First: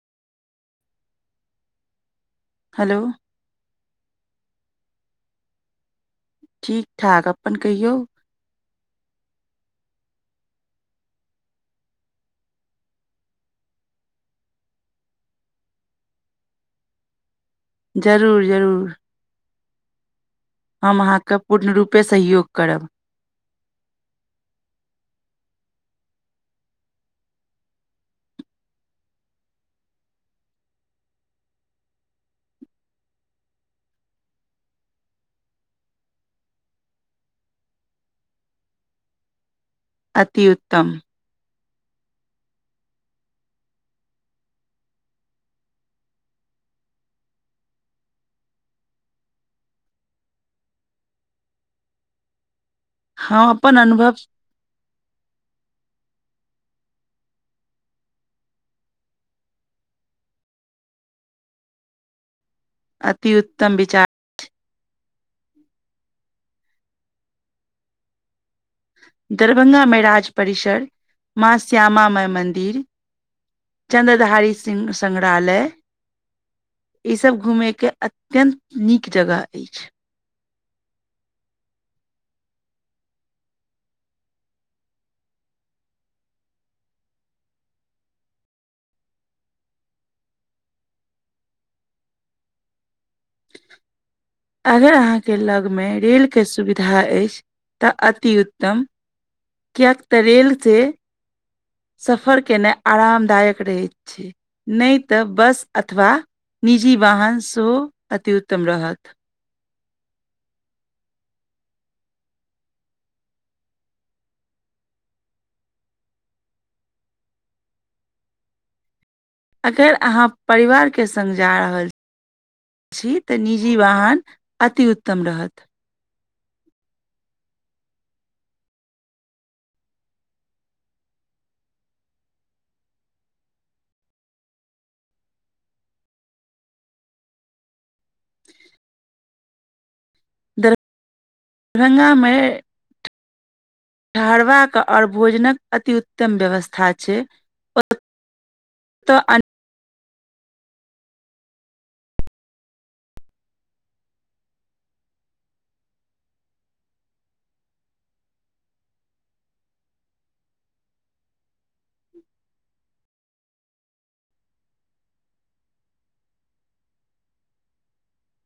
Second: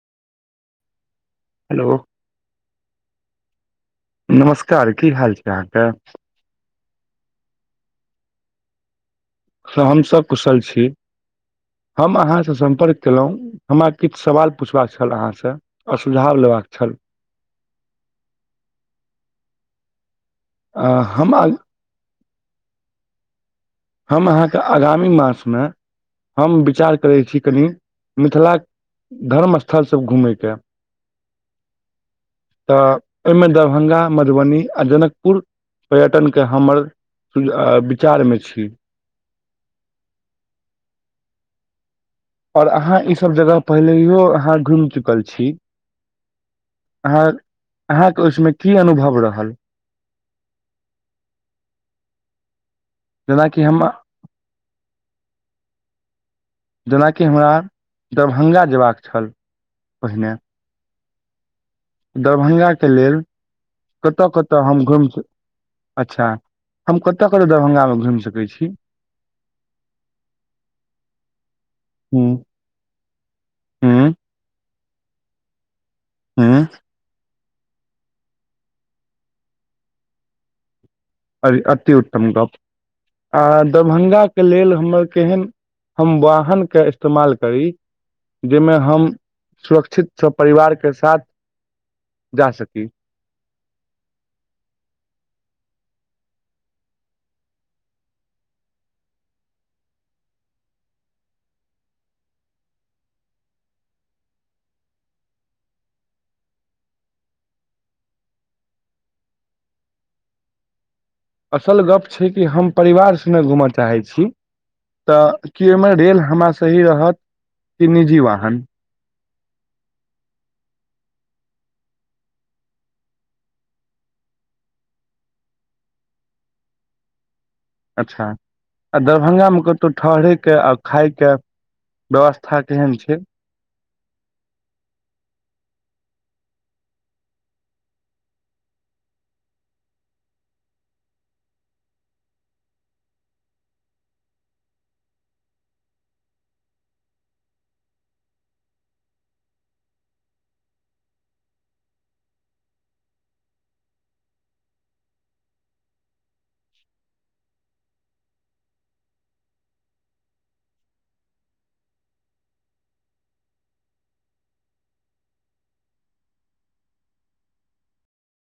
Hello hello नमस्कार की हाल छै। अहाँके ठीक ठाक अप्पन कहियौ हम सभ कुशल छी हम अहाँ सँ सम्पर्क केलहुँ हमरा किछु सवाल पुछबाक छल अहाँ सँ आ सुझाव लेबाक छल जरूर जरूर अ, हम अहाँके आग- पूर्ण रूपे सहयोग करब हम अहाँके आगामी मास में हम विचार करैत छी कनि मिथिला केँ धर्म स्थलसभ घुमय के तऽ एहिहि में दरभंगा मधुबनी और जनकपुर पर्यटनके हमर विचार में छी अति उत्तम और अहाँ ई सभ जगह पहिलेयो अहाँ घुमि चुकल छी अह अहाँके ओहिसमे की अनुभव रहल हम अपन अनुभव जेनाकि हमरा दरभंगा जेबाक छल पहिने दरभंगाक के लेल अति उत्तम विचार कतऽ कत तऽ हम घुमि कऽ अच्छा हम कतऽ कतऽ दरभङ्गामे घुमि सकै छी दरभंगामे राज परिसर माँ श्यामा हूँ माई मन्दिर हूँ चन्द्रधारी सिंह संग्रहालय हँ ई सब घूमे के अत्यंत नीक जगह अछि अरे अति उत्तम गप्प आ दरभंगाके लेल हमर केहन हम वाहन के इस्तेमाल करी जाहिमे हम सुरक्षित सब परिवारके साथ जा सकी [inaudible] अगर अहाँके लगमे रेलके सुविधा अछि तऽ अति उत्तम कियेक तऽ रेल से सफर केनाइ आरामदायक रहैत छै। नय तऽ बस अथवा निजी वाहन सेहो अति्उत्तम रहत असल गप छै कि हम परिवार संगे घूमय चाहै छी तऽ कि ओहिमे रेल हमरा लेल सही रहत कि निजी वाहन अगर अहाँ परिवार के संग जा रहल छी छी तऽ निजी वाहन अतिउत्तम रहत अच्छा आ दरभंगामे कतौ ठहरयके आ खायके व्यवस्था केहन छै दरभंगा मे ठहरबाक आओर भोजनक अतिउत्तम व्यवस्था छै तऽ